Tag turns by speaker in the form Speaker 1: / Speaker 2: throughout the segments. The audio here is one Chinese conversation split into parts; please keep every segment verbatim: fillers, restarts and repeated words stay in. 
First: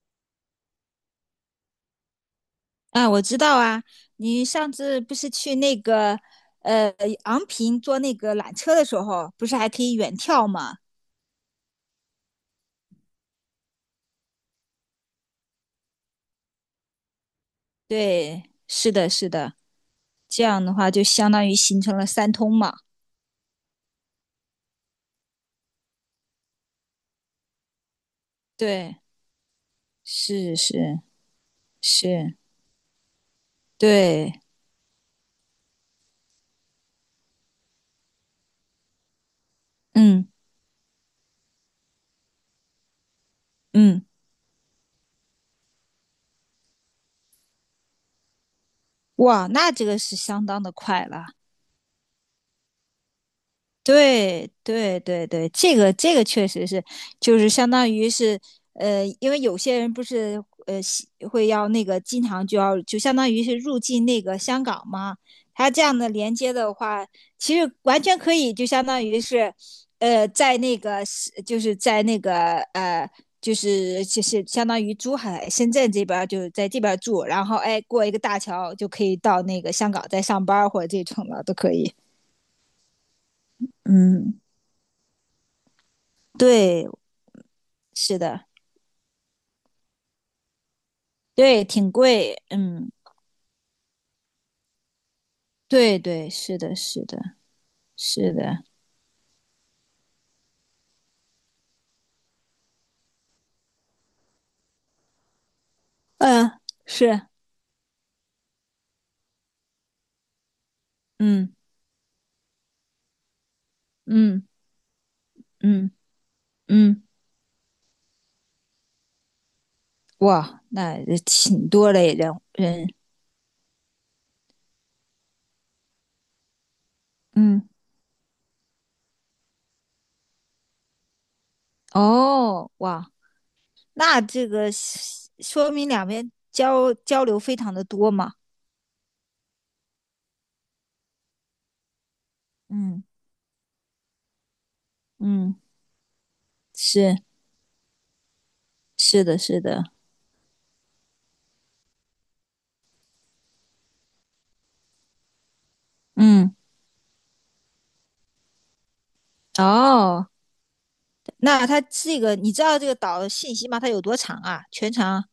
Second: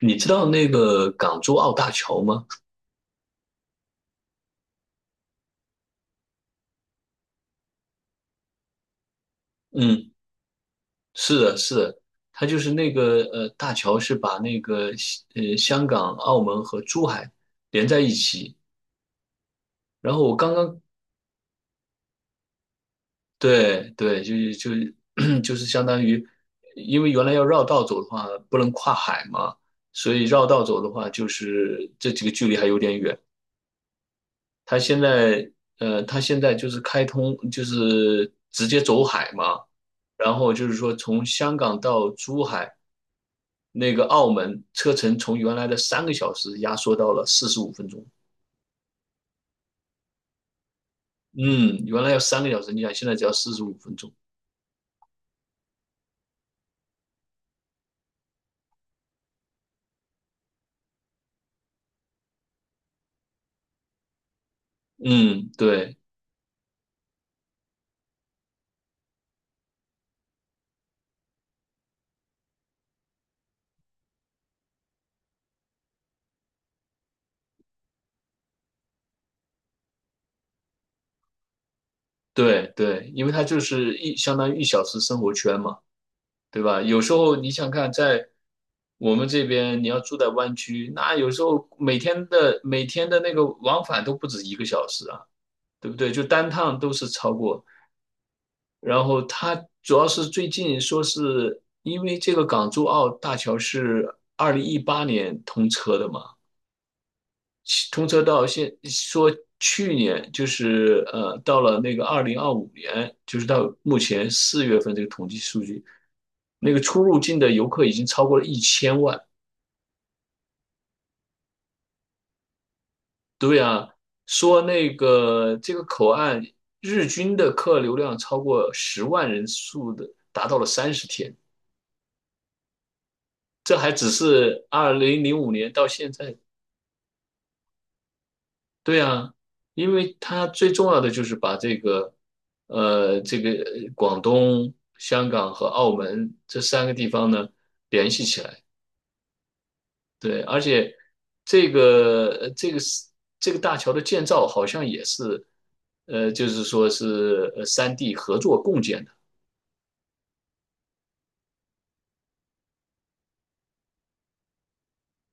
Speaker 1: 你知道那个港珠澳大桥吗？
Speaker 2: 啊，我知道啊，你上次不是去那个呃昂坪坐那个缆车的时候，不是还可以
Speaker 1: 嗯，
Speaker 2: 远眺吗？
Speaker 1: 是的，是的，它就是那个呃，大桥是把那个呃香港、澳门和珠海连在一
Speaker 2: 对，
Speaker 1: 起。
Speaker 2: 是的，是的，
Speaker 1: 然后我
Speaker 2: 这
Speaker 1: 刚
Speaker 2: 样的
Speaker 1: 刚，
Speaker 2: 话就相当于形成了三通嘛。
Speaker 1: 对对，就是就是 就是相当于，因为原来要绕道走的话不能跨
Speaker 2: 对，
Speaker 1: 海嘛，所以绕
Speaker 2: 是
Speaker 1: 道走的
Speaker 2: 是
Speaker 1: 话就是这几个
Speaker 2: 是，
Speaker 1: 距离还有点远。
Speaker 2: 对，
Speaker 1: 它现在呃，它现在就是开通，就是直接走海嘛。
Speaker 2: 嗯
Speaker 1: 然后就是说从香港到珠海，那
Speaker 2: 嗯，
Speaker 1: 个澳门车程从原来的三个小时压缩到了四十五分钟。
Speaker 2: 哇，那这个是相当的快了。
Speaker 1: 嗯，原来要三个小时，你想现在只要四十五分钟。
Speaker 2: 对对对对，这个这个确实是，就是相当于是，呃，因为有些人不是呃喜会要那个经常就要就相当于是入境那个香港嘛，
Speaker 1: 嗯，
Speaker 2: 他这
Speaker 1: 对
Speaker 2: 样的连接的话，其实完全可以就相当于是，呃，在那个是就是在那个呃就是就是相当于珠海、深圳这边儿就是在这边儿住，然后哎过一个大桥就可以到那个香港再上班儿或者这种的都可以。
Speaker 1: 对对，因为它就是一相
Speaker 2: 嗯。
Speaker 1: 当于一小时生活圈嘛，对吧？
Speaker 2: 对，
Speaker 1: 有时候你想看，
Speaker 2: 是
Speaker 1: 在
Speaker 2: 的，
Speaker 1: 我们这边，你要住在湾区，那有时
Speaker 2: 对，
Speaker 1: 候
Speaker 2: 挺
Speaker 1: 每天
Speaker 2: 贵，
Speaker 1: 的每
Speaker 2: 嗯，
Speaker 1: 天的那个往返都不止一个小时啊。对不
Speaker 2: 对
Speaker 1: 对？就
Speaker 2: 对，
Speaker 1: 单
Speaker 2: 是的，
Speaker 1: 趟都
Speaker 2: 是
Speaker 1: 是
Speaker 2: 的，
Speaker 1: 超过。
Speaker 2: 是的，
Speaker 1: 然后它主要是最近说是因为这个港珠澳大桥是二零一八年通车的嘛，
Speaker 2: 嗯、是，
Speaker 1: 通车到现说去年就是呃
Speaker 2: 嗯
Speaker 1: 到了那个二零二五年，就是到目前
Speaker 2: 嗯
Speaker 1: 四月份这个统计数据，
Speaker 2: 嗯
Speaker 1: 那个出
Speaker 2: 嗯，
Speaker 1: 入境的游客已经超过了一千万。
Speaker 2: 哇，那也挺多嘞，人人，
Speaker 1: 对啊，说那个这个口岸日均的
Speaker 2: 嗯，
Speaker 1: 客流量超过十万人数的，达到了三十天。
Speaker 2: 哦，哇，
Speaker 1: 这还只
Speaker 2: 那这
Speaker 1: 是
Speaker 2: 个
Speaker 1: 二零
Speaker 2: 是
Speaker 1: 零五年
Speaker 2: 说
Speaker 1: 到
Speaker 2: 明两
Speaker 1: 现
Speaker 2: 边
Speaker 1: 在，
Speaker 2: 交交流非常的多嘛，
Speaker 1: 对啊，因为它最重要的就是把这个，
Speaker 2: 嗯
Speaker 1: 呃，这个广东、香港
Speaker 2: 嗯，
Speaker 1: 和澳门这三个地
Speaker 2: 是
Speaker 1: 方呢联系起来，
Speaker 2: 是的，是的，
Speaker 1: 对，而且这个这个这个大桥的建造好像也是，呃，就
Speaker 2: 嗯，
Speaker 1: 是说是呃三地合作共建的，
Speaker 2: 哦，那它这个你知道这个岛信息吗？它有多长啊？全长？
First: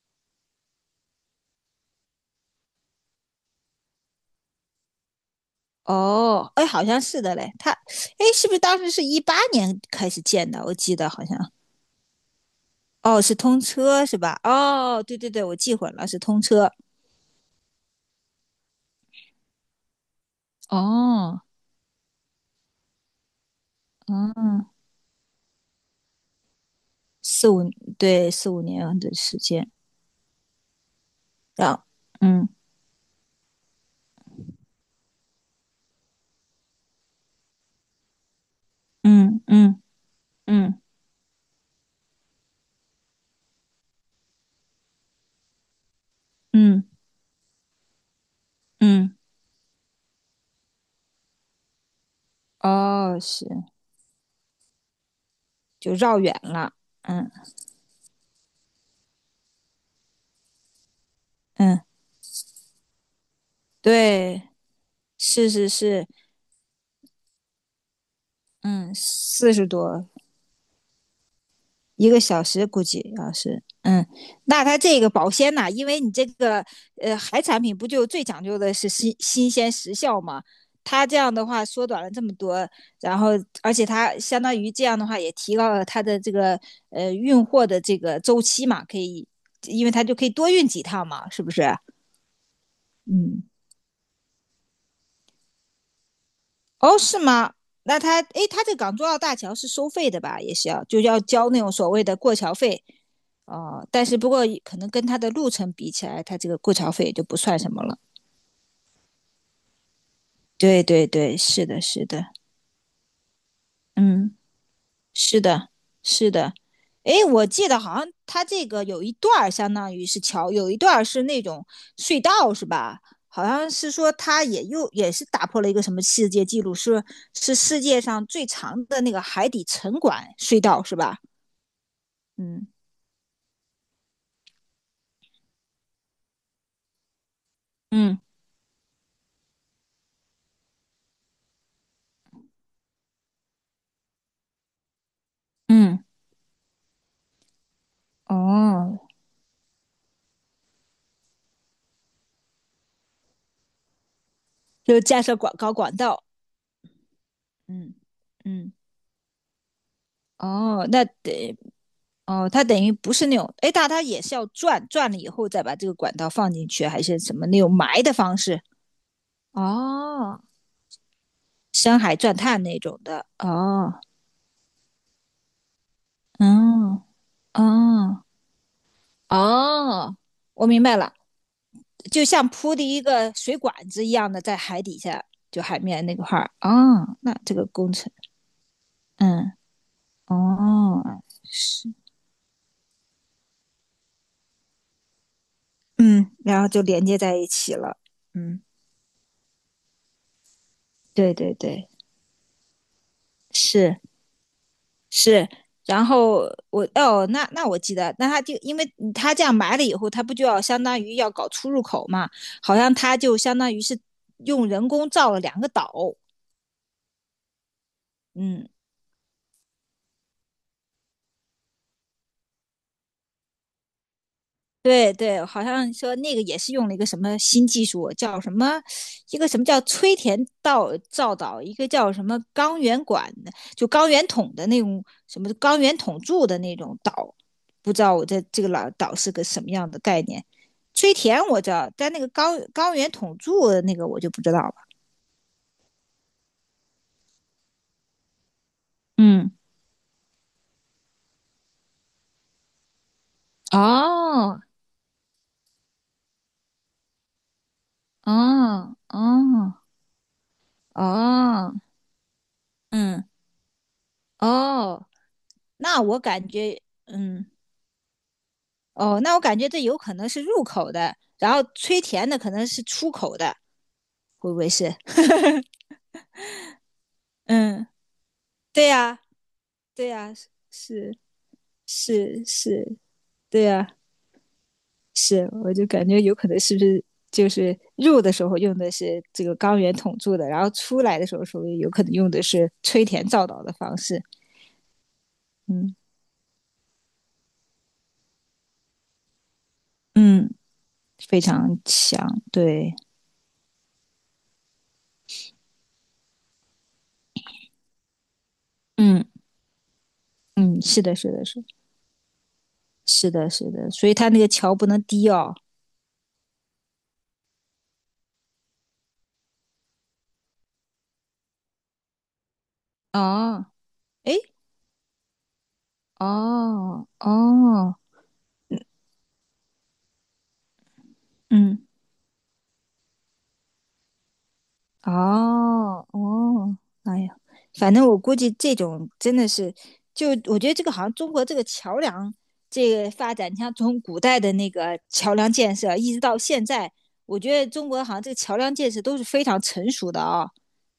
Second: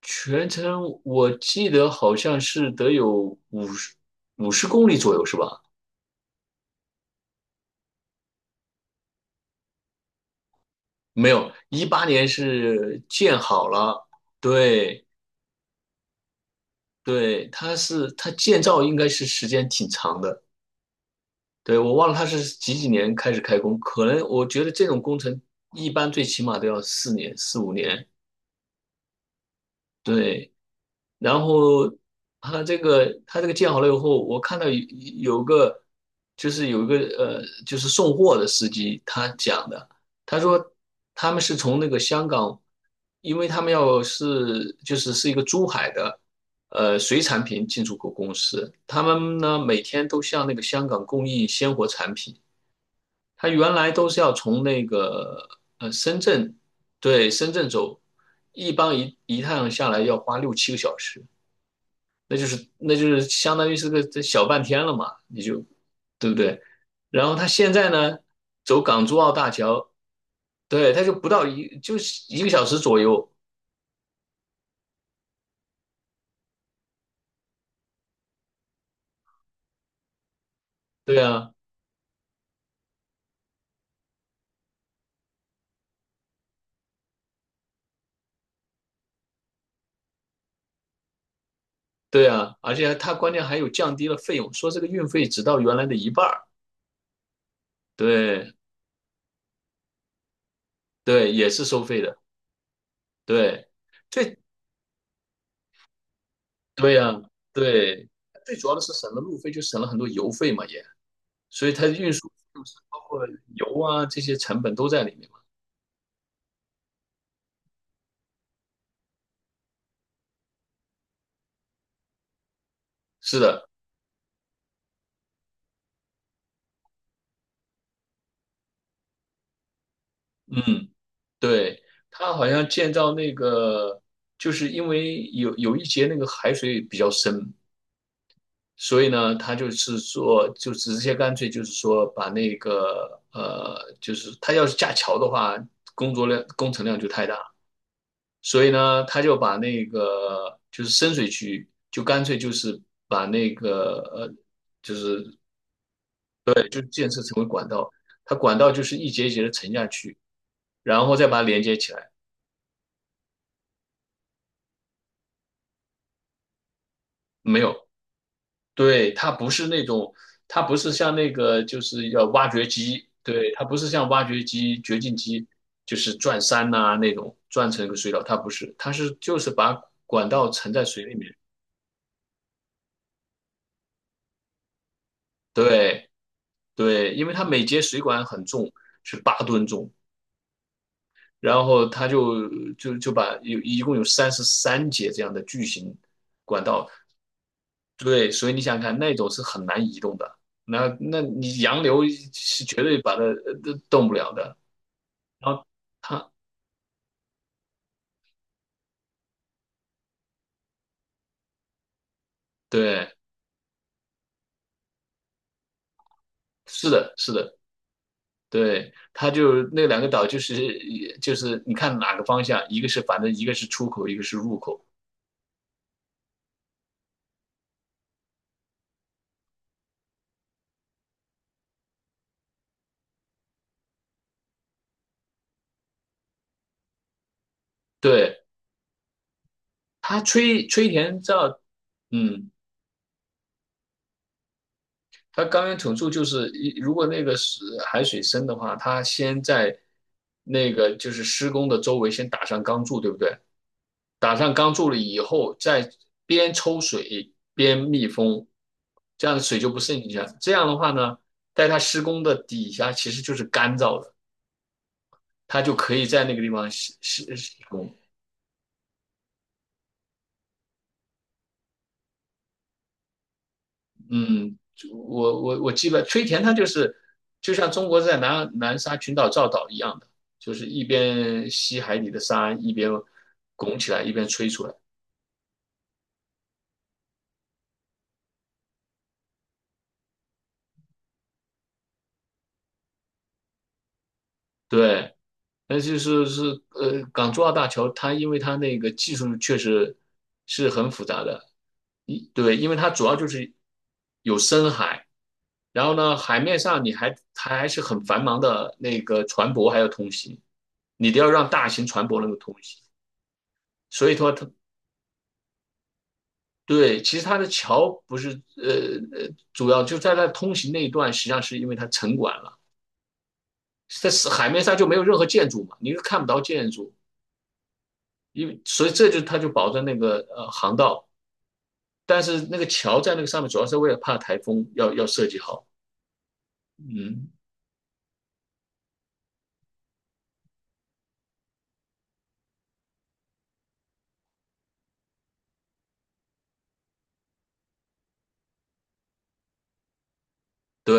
Speaker 1: 全程我记得好像是得有五十五十公里左右，是吧？
Speaker 2: 哦，哎，好像是的嘞。他，哎，是不是当时是一八年开始建的？我记得好
Speaker 1: 没
Speaker 2: 像，
Speaker 1: 有，一八年是
Speaker 2: 哦，是
Speaker 1: 建
Speaker 2: 通
Speaker 1: 好了，
Speaker 2: 车是吧？哦，
Speaker 1: 对
Speaker 2: 对对对，我记混了，是通车。
Speaker 1: 对，它是它建造应该是时间挺长的，
Speaker 2: 哦，
Speaker 1: 对，我忘了它是几几年开始开工，可能我觉
Speaker 2: 嗯，
Speaker 1: 得这种工程一般最起码都要四年
Speaker 2: 四
Speaker 1: 四
Speaker 2: 五，
Speaker 1: 五年，
Speaker 2: 对，四五年的时间。
Speaker 1: 对，然
Speaker 2: 然后，
Speaker 1: 后
Speaker 2: 嗯
Speaker 1: 他这个他这个建好了以后，我看到有有个就是有一个呃就是送货的司机他
Speaker 2: 嗯
Speaker 1: 讲
Speaker 2: 嗯
Speaker 1: 的，他说
Speaker 2: 嗯
Speaker 1: 他们是从那个香港，因为他们要是就是是一个珠海的
Speaker 2: 嗯
Speaker 1: 呃水产品进出口公司，他
Speaker 2: 嗯，
Speaker 1: 们呢每天都向那个香港供应鲜活产品，
Speaker 2: 哦，是，
Speaker 1: 他原来都是要从那个呃
Speaker 2: 就绕
Speaker 1: 深
Speaker 2: 远
Speaker 1: 圳，
Speaker 2: 了。
Speaker 1: 对，
Speaker 2: 嗯
Speaker 1: 深圳走。一般一一趟下来要花六七个小时，
Speaker 2: 嗯，
Speaker 1: 那就是那就是相当于是个这
Speaker 2: 对，
Speaker 1: 小半天了嘛，你
Speaker 2: 是
Speaker 1: 就
Speaker 2: 是是，
Speaker 1: 对不对？然后他现在呢，走
Speaker 2: 嗯，
Speaker 1: 港珠澳大
Speaker 2: 四十
Speaker 1: 桥，
Speaker 2: 多
Speaker 1: 对，他就不到一就
Speaker 2: 一个
Speaker 1: 是一
Speaker 2: 小
Speaker 1: 个小
Speaker 2: 时
Speaker 1: 时
Speaker 2: 估
Speaker 1: 左
Speaker 2: 计
Speaker 1: 右，
Speaker 2: 要是，嗯，那它这个保鲜呐、啊因为你这个呃海产品不就最讲究的是新新鲜时效嘛？它这
Speaker 1: 对
Speaker 2: 样的
Speaker 1: 啊，
Speaker 2: 话缩短了这么多，然后而且它相当于这样的话也提高了它的这个呃运货的这个周期嘛，可以，因为它就可以多运几趟嘛，是不是？
Speaker 1: 对啊，而且他关键
Speaker 2: 嗯，
Speaker 1: 还有降低了费用，说这个运费只到原来的一半儿，
Speaker 2: 哦，是吗？那他，诶，
Speaker 1: 对
Speaker 2: 他这港珠澳大桥是收费的吧？也是要就要
Speaker 1: 对，也
Speaker 2: 交那
Speaker 1: 是
Speaker 2: 种
Speaker 1: 收
Speaker 2: 所
Speaker 1: 费
Speaker 2: 谓
Speaker 1: 的，
Speaker 2: 的过桥费，
Speaker 1: 对，
Speaker 2: 哦，但是不
Speaker 1: 最
Speaker 2: 过可能跟他的路程比起来，他这个过桥
Speaker 1: 对
Speaker 2: 费
Speaker 1: 呀、
Speaker 2: 也就不算什么了。
Speaker 1: 对，最主要的是省了路费，就省了很多油费嘛也，
Speaker 2: 对对对，是
Speaker 1: 所以
Speaker 2: 的，
Speaker 1: 它
Speaker 2: 是
Speaker 1: 运输
Speaker 2: 的，
Speaker 1: 费用是包括油啊这些
Speaker 2: 嗯。
Speaker 1: 成本都在里面嘛，
Speaker 2: 是的，是的。诶，我记得好像它这个有一段儿相当于是桥，有一段儿是那种隧道，是吧？
Speaker 1: 是
Speaker 2: 好
Speaker 1: 的，
Speaker 2: 像是说它也又也是打破了一个什么世界纪录，是是世界上最长的那个海底沉管隧道，
Speaker 1: 嗯。
Speaker 2: 是吧？
Speaker 1: 对，它好像
Speaker 2: 嗯
Speaker 1: 建造那个，就是因为有有一节那个海水比较深，
Speaker 2: 嗯
Speaker 1: 所以呢，它就是说，就直接干脆就是说，把那个呃，就是它要是架桥的话，
Speaker 2: 嗯，
Speaker 1: 工作量工程量就太大，所以
Speaker 2: 哦，
Speaker 1: 呢，他就把那个就是深水区，就干脆就是把那个呃，就
Speaker 2: 就是架设
Speaker 1: 是
Speaker 2: 管高管道，
Speaker 1: 建设成为管道，
Speaker 2: 嗯
Speaker 1: 它管道
Speaker 2: 嗯，
Speaker 1: 就是一节一节的沉下去，
Speaker 2: 哦，那
Speaker 1: 然后再把它
Speaker 2: 得
Speaker 1: 连接起来。
Speaker 2: 哦，它等于不是那种，诶，但它也是要转转了以后再把这个管道放进去，还是什么那
Speaker 1: 没
Speaker 2: 种
Speaker 1: 有，
Speaker 2: 埋的方式？
Speaker 1: 对，它不是那种，
Speaker 2: 哦
Speaker 1: 它不是像那个就
Speaker 2: 深
Speaker 1: 是
Speaker 2: 海
Speaker 1: 要
Speaker 2: 钻
Speaker 1: 挖
Speaker 2: 探
Speaker 1: 掘
Speaker 2: 那种
Speaker 1: 机，
Speaker 2: 的。
Speaker 1: 对，它不是
Speaker 2: 哦
Speaker 1: 像挖掘机、掘进机，就是转山呐、
Speaker 2: 嗯
Speaker 1: 那种转成一个隧道。
Speaker 2: 哦
Speaker 1: 它不是，它是就是把
Speaker 2: 哦，
Speaker 1: 管道
Speaker 2: 我
Speaker 1: 沉
Speaker 2: 明
Speaker 1: 在
Speaker 2: 白
Speaker 1: 水
Speaker 2: 了，
Speaker 1: 里面。
Speaker 2: 就像铺的一个水管子一样的，在海底下，就海面
Speaker 1: 对
Speaker 2: 那块儿。
Speaker 1: 对，
Speaker 2: 哦
Speaker 1: 因为
Speaker 2: 那
Speaker 1: 它
Speaker 2: 这
Speaker 1: 每
Speaker 2: 个
Speaker 1: 节
Speaker 2: 工
Speaker 1: 水
Speaker 2: 程，
Speaker 1: 管很重，是八
Speaker 2: 嗯
Speaker 1: 吨重，
Speaker 2: 哦，
Speaker 1: 然后
Speaker 2: 是，
Speaker 1: 它就就就把有一共有三十三节这样的巨型
Speaker 2: 嗯，然
Speaker 1: 管
Speaker 2: 后就
Speaker 1: 道，
Speaker 2: 连接在一起了。
Speaker 1: 对，所以你
Speaker 2: 嗯，
Speaker 1: 想想看，那种是很难移动的，那那
Speaker 2: 对对
Speaker 1: 你洋
Speaker 2: 对，
Speaker 1: 流是绝对把它呃
Speaker 2: 是。
Speaker 1: 动不了的。
Speaker 2: 是，
Speaker 1: 然后
Speaker 2: 然
Speaker 1: 他，
Speaker 2: 后我哦，那那我记得，那他就因为他这样埋了以后，他不就要相当于要搞出入口嘛？好像
Speaker 1: 对，
Speaker 2: 他就相当于是用人工造了两个岛，
Speaker 1: 是的，是的，
Speaker 2: 嗯，
Speaker 1: 对，他就那两个岛，就是就是你看哪个方向，一个是反正一个是出口，一个是入口。
Speaker 2: 对对，好像说那个也是用了一个什么新技术，叫什么一个什么叫吹田道造岛，一个叫什么钢圆管的，就钢圆筒的那种什么钢圆筒柱的那种岛，不知道我这
Speaker 1: 对，
Speaker 2: 这个老岛是个什么样的
Speaker 1: 他
Speaker 2: 概念。
Speaker 1: 吹吹
Speaker 2: 崔
Speaker 1: 填
Speaker 2: 田我
Speaker 1: 造，
Speaker 2: 知道，但那个
Speaker 1: 嗯，
Speaker 2: 高高原统助那个我就不知道了。
Speaker 1: 他钢源筒柱就是一，如果那个是海水深的话，他先
Speaker 2: 嗯，
Speaker 1: 在那个就是施工的周围先打上钢柱，对不对？打上
Speaker 2: 哦，
Speaker 1: 钢柱了以后，再边抽水边密封，
Speaker 2: 哦，
Speaker 1: 这样的水就
Speaker 2: 哦，
Speaker 1: 不渗进去了。这样的话呢，在
Speaker 2: 哦，
Speaker 1: 它施工的底下其实
Speaker 2: 嗯，
Speaker 1: 就是干燥的，
Speaker 2: 哦，
Speaker 1: 它就可
Speaker 2: 那
Speaker 1: 以
Speaker 2: 我
Speaker 1: 在那个
Speaker 2: 感
Speaker 1: 地方
Speaker 2: 觉，
Speaker 1: 施施
Speaker 2: 嗯，
Speaker 1: 施工。
Speaker 2: 哦，那我感觉这有可能是入口的，然后崔田的可能是出口的，会不
Speaker 1: 嗯，
Speaker 2: 会是？
Speaker 1: 我我我记得吹田它就是就像
Speaker 2: 嗯，
Speaker 1: 中国在南南
Speaker 2: 对
Speaker 1: 沙群
Speaker 2: 呀、
Speaker 1: 岛造岛一样的，
Speaker 2: 对呀、是
Speaker 1: 就是一边吸海底的
Speaker 2: 是
Speaker 1: 沙，一边
Speaker 2: 是，对
Speaker 1: 拱起
Speaker 2: 呀、
Speaker 1: 来，一边吹出来。
Speaker 2: 是，我就感觉有可能是不是就是入的时候用的是这个钢圆筒柱的，然后出来的时候说有可能用的是吹填造岛的方式。
Speaker 1: 对。那
Speaker 2: 嗯
Speaker 1: 就是是呃，港珠澳大桥它因为它那个技术确实
Speaker 2: 嗯
Speaker 1: 是很复杂
Speaker 2: 非
Speaker 1: 的，
Speaker 2: 常
Speaker 1: 一
Speaker 2: 强，
Speaker 1: 对，因为它
Speaker 2: 对，
Speaker 1: 主要就是有深海，然后呢，海面上你还它还是很繁忙的那个
Speaker 2: 嗯，
Speaker 1: 船舶还要通行，
Speaker 2: 嗯，是
Speaker 1: 你
Speaker 2: 的，
Speaker 1: 都要
Speaker 2: 是的，
Speaker 1: 让
Speaker 2: 是
Speaker 1: 大
Speaker 2: 的
Speaker 1: 型船舶能够通行，
Speaker 2: 是的，是的，所
Speaker 1: 所
Speaker 2: 以
Speaker 1: 以
Speaker 2: 它
Speaker 1: 说
Speaker 2: 那个
Speaker 1: 它，
Speaker 2: 桥不能低哦。
Speaker 1: 对，其实它的桥不是呃呃主要就在它通行那一段，实际上是因为它沉管了，
Speaker 2: 哦，
Speaker 1: 在
Speaker 2: 哎，
Speaker 1: 海面上就没有任何建筑嘛，你又看不到建筑。
Speaker 2: 哦哦，
Speaker 1: 因为所以这就他就保证那个呃航道，
Speaker 2: 嗯，
Speaker 1: 但是那个桥在那个上面主要是为了怕台风要要设计好，
Speaker 2: 哦哦，哎
Speaker 1: 嗯，
Speaker 2: 呀，反正我估计这种真的是，就我觉得这个好像中国这个桥梁这个发展，你像从古代的那个桥梁建设，一直到现在，我觉得中国好像这个桥梁建设都是非常成熟的啊、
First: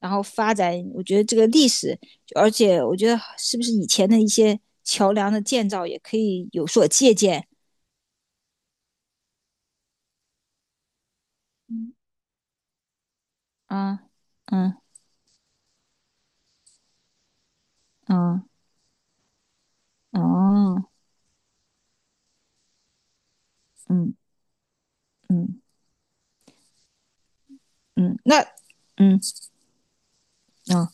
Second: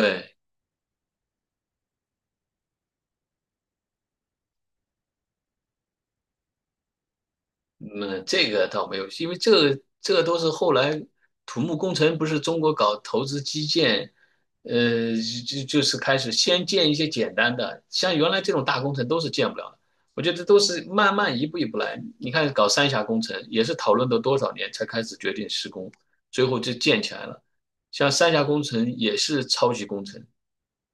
Speaker 2: 然后发展，我觉得这个历史，就而且我觉得是不是以前的一些桥梁的建造也可以有所借鉴。
Speaker 1: 嗯，这个倒没有，因为这个这个都是后来土木工
Speaker 2: 嗯，
Speaker 1: 程不是中国搞投资基
Speaker 2: 啊，
Speaker 1: 建，
Speaker 2: 嗯
Speaker 1: 呃，就就是开始先建一些简单的，像原来
Speaker 2: 嗯
Speaker 1: 这种大工程都是建不了的。
Speaker 2: 哦，
Speaker 1: 我觉得都是
Speaker 2: 哦
Speaker 1: 慢慢一步一步来。你看搞三峡工程也是讨论
Speaker 2: 嗯
Speaker 1: 了多少年才开始决定
Speaker 2: 嗯
Speaker 1: 施工，最后就建起来了。像
Speaker 2: 嗯，
Speaker 1: 三
Speaker 2: 那
Speaker 1: 峡工程也
Speaker 2: 嗯。
Speaker 1: 是超级工程，
Speaker 2: 嗯，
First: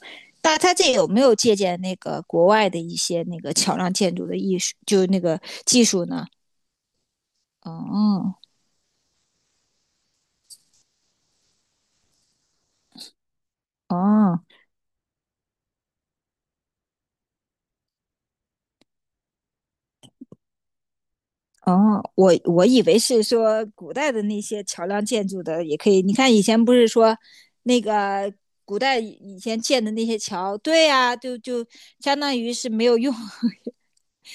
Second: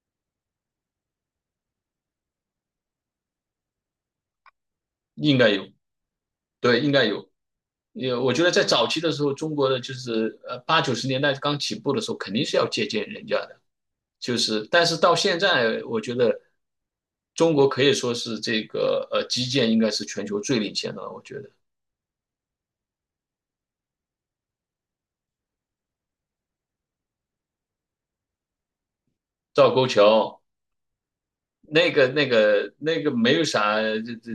Speaker 2: 那他这有没有借鉴那个国外的一些那个桥梁建筑的艺术，就是那
Speaker 1: 应
Speaker 2: 个
Speaker 1: 该有，
Speaker 2: 技术呢？
Speaker 1: 对，应该有。也我
Speaker 2: 哦
Speaker 1: 觉得在早期的时候，中国的就是呃八九十年代刚起步的时候，肯定是要借鉴人家的，就
Speaker 2: 哦
Speaker 1: 是但是到现在，我觉得中国可以说是这个呃基建应该是全球最领先的了。我觉得
Speaker 2: 哦，我我以为是说古代的那些桥梁建筑的也可以。你看以前不是说那个古代以前
Speaker 1: 赵
Speaker 2: 建
Speaker 1: 沟
Speaker 2: 的那些
Speaker 1: 桥
Speaker 2: 桥，对呀、啊就就
Speaker 1: 那个
Speaker 2: 相
Speaker 1: 那
Speaker 2: 当于是
Speaker 1: 个
Speaker 2: 没有
Speaker 1: 那个
Speaker 2: 用，
Speaker 1: 没有啥，这这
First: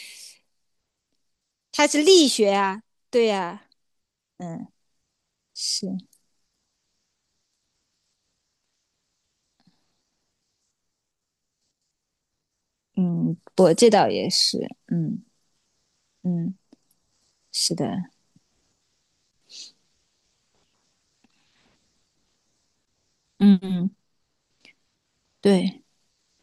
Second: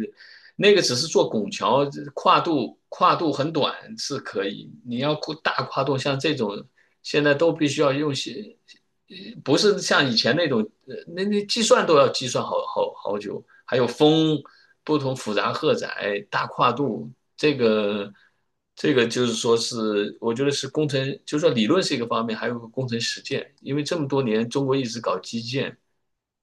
Speaker 1: 那个只是做拱桥，
Speaker 2: 它是
Speaker 1: 这
Speaker 2: 力
Speaker 1: 跨
Speaker 2: 学
Speaker 1: 度
Speaker 2: 啊，
Speaker 1: 跨
Speaker 2: 对
Speaker 1: 度
Speaker 2: 呀、
Speaker 1: 很
Speaker 2: 啊
Speaker 1: 短是可
Speaker 2: 嗯，
Speaker 1: 以，你要大跨
Speaker 2: 是，
Speaker 1: 度，像这种现在都必须要用些不是像以前那种，呃那那计算都要计算好好好
Speaker 2: 嗯，
Speaker 1: 久，
Speaker 2: 我
Speaker 1: 还有
Speaker 2: 这倒也
Speaker 1: 风
Speaker 2: 是，
Speaker 1: 不同
Speaker 2: 嗯
Speaker 1: 复杂荷载大
Speaker 2: 嗯，
Speaker 1: 跨度，这
Speaker 2: 是的，
Speaker 1: 个这个就是说是我觉得是工程，就是说理论是一个方面，还有个工程实践，
Speaker 2: 嗯
Speaker 1: 因为
Speaker 2: 嗯，
Speaker 1: 这么多年中国一直搞基建，
Speaker 2: 对。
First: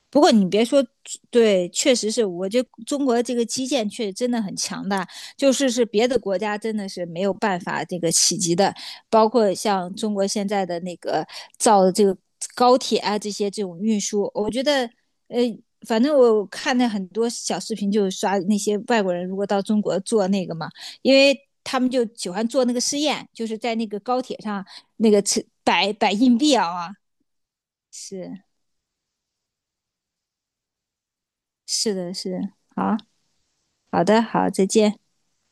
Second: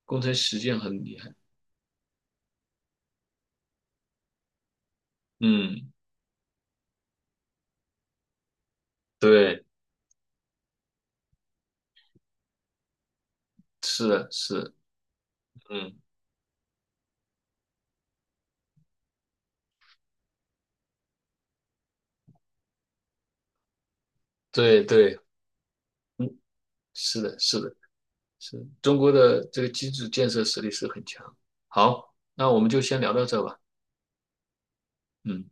Speaker 1: 工
Speaker 2: 不过
Speaker 1: 程
Speaker 2: 你
Speaker 1: 实
Speaker 2: 别
Speaker 1: 践
Speaker 2: 说，
Speaker 1: 很厉害。
Speaker 2: 对，确实是我觉得中国这个基建确实真的很强大，就是是
Speaker 1: 嗯，
Speaker 2: 别的国家真的是没有办法这个企及的，包括
Speaker 1: 对，
Speaker 2: 像中国现在的那个造的这个高铁啊这些这种运
Speaker 1: 是的，
Speaker 2: 输，我
Speaker 1: 是
Speaker 2: 觉
Speaker 1: 的
Speaker 2: 得呃。
Speaker 1: 嗯，
Speaker 2: 反正我看那很多小视频，就是刷那些外国人如果到中国做那个嘛，因为他们就喜欢做那个试验，就是在那个高铁上
Speaker 1: 对
Speaker 2: 那
Speaker 1: 对，
Speaker 2: 个吃摆摆硬
Speaker 1: 嗯，
Speaker 2: 币啊，
Speaker 1: 是的，是的，
Speaker 2: 是
Speaker 1: 是的中国的这个基础建设实力是很强。
Speaker 2: 是的
Speaker 1: 好，那
Speaker 2: 是
Speaker 1: 我们就
Speaker 2: 啊。
Speaker 1: 先聊到这吧。
Speaker 2: 好的，好，再见。
Speaker 1: 嗯。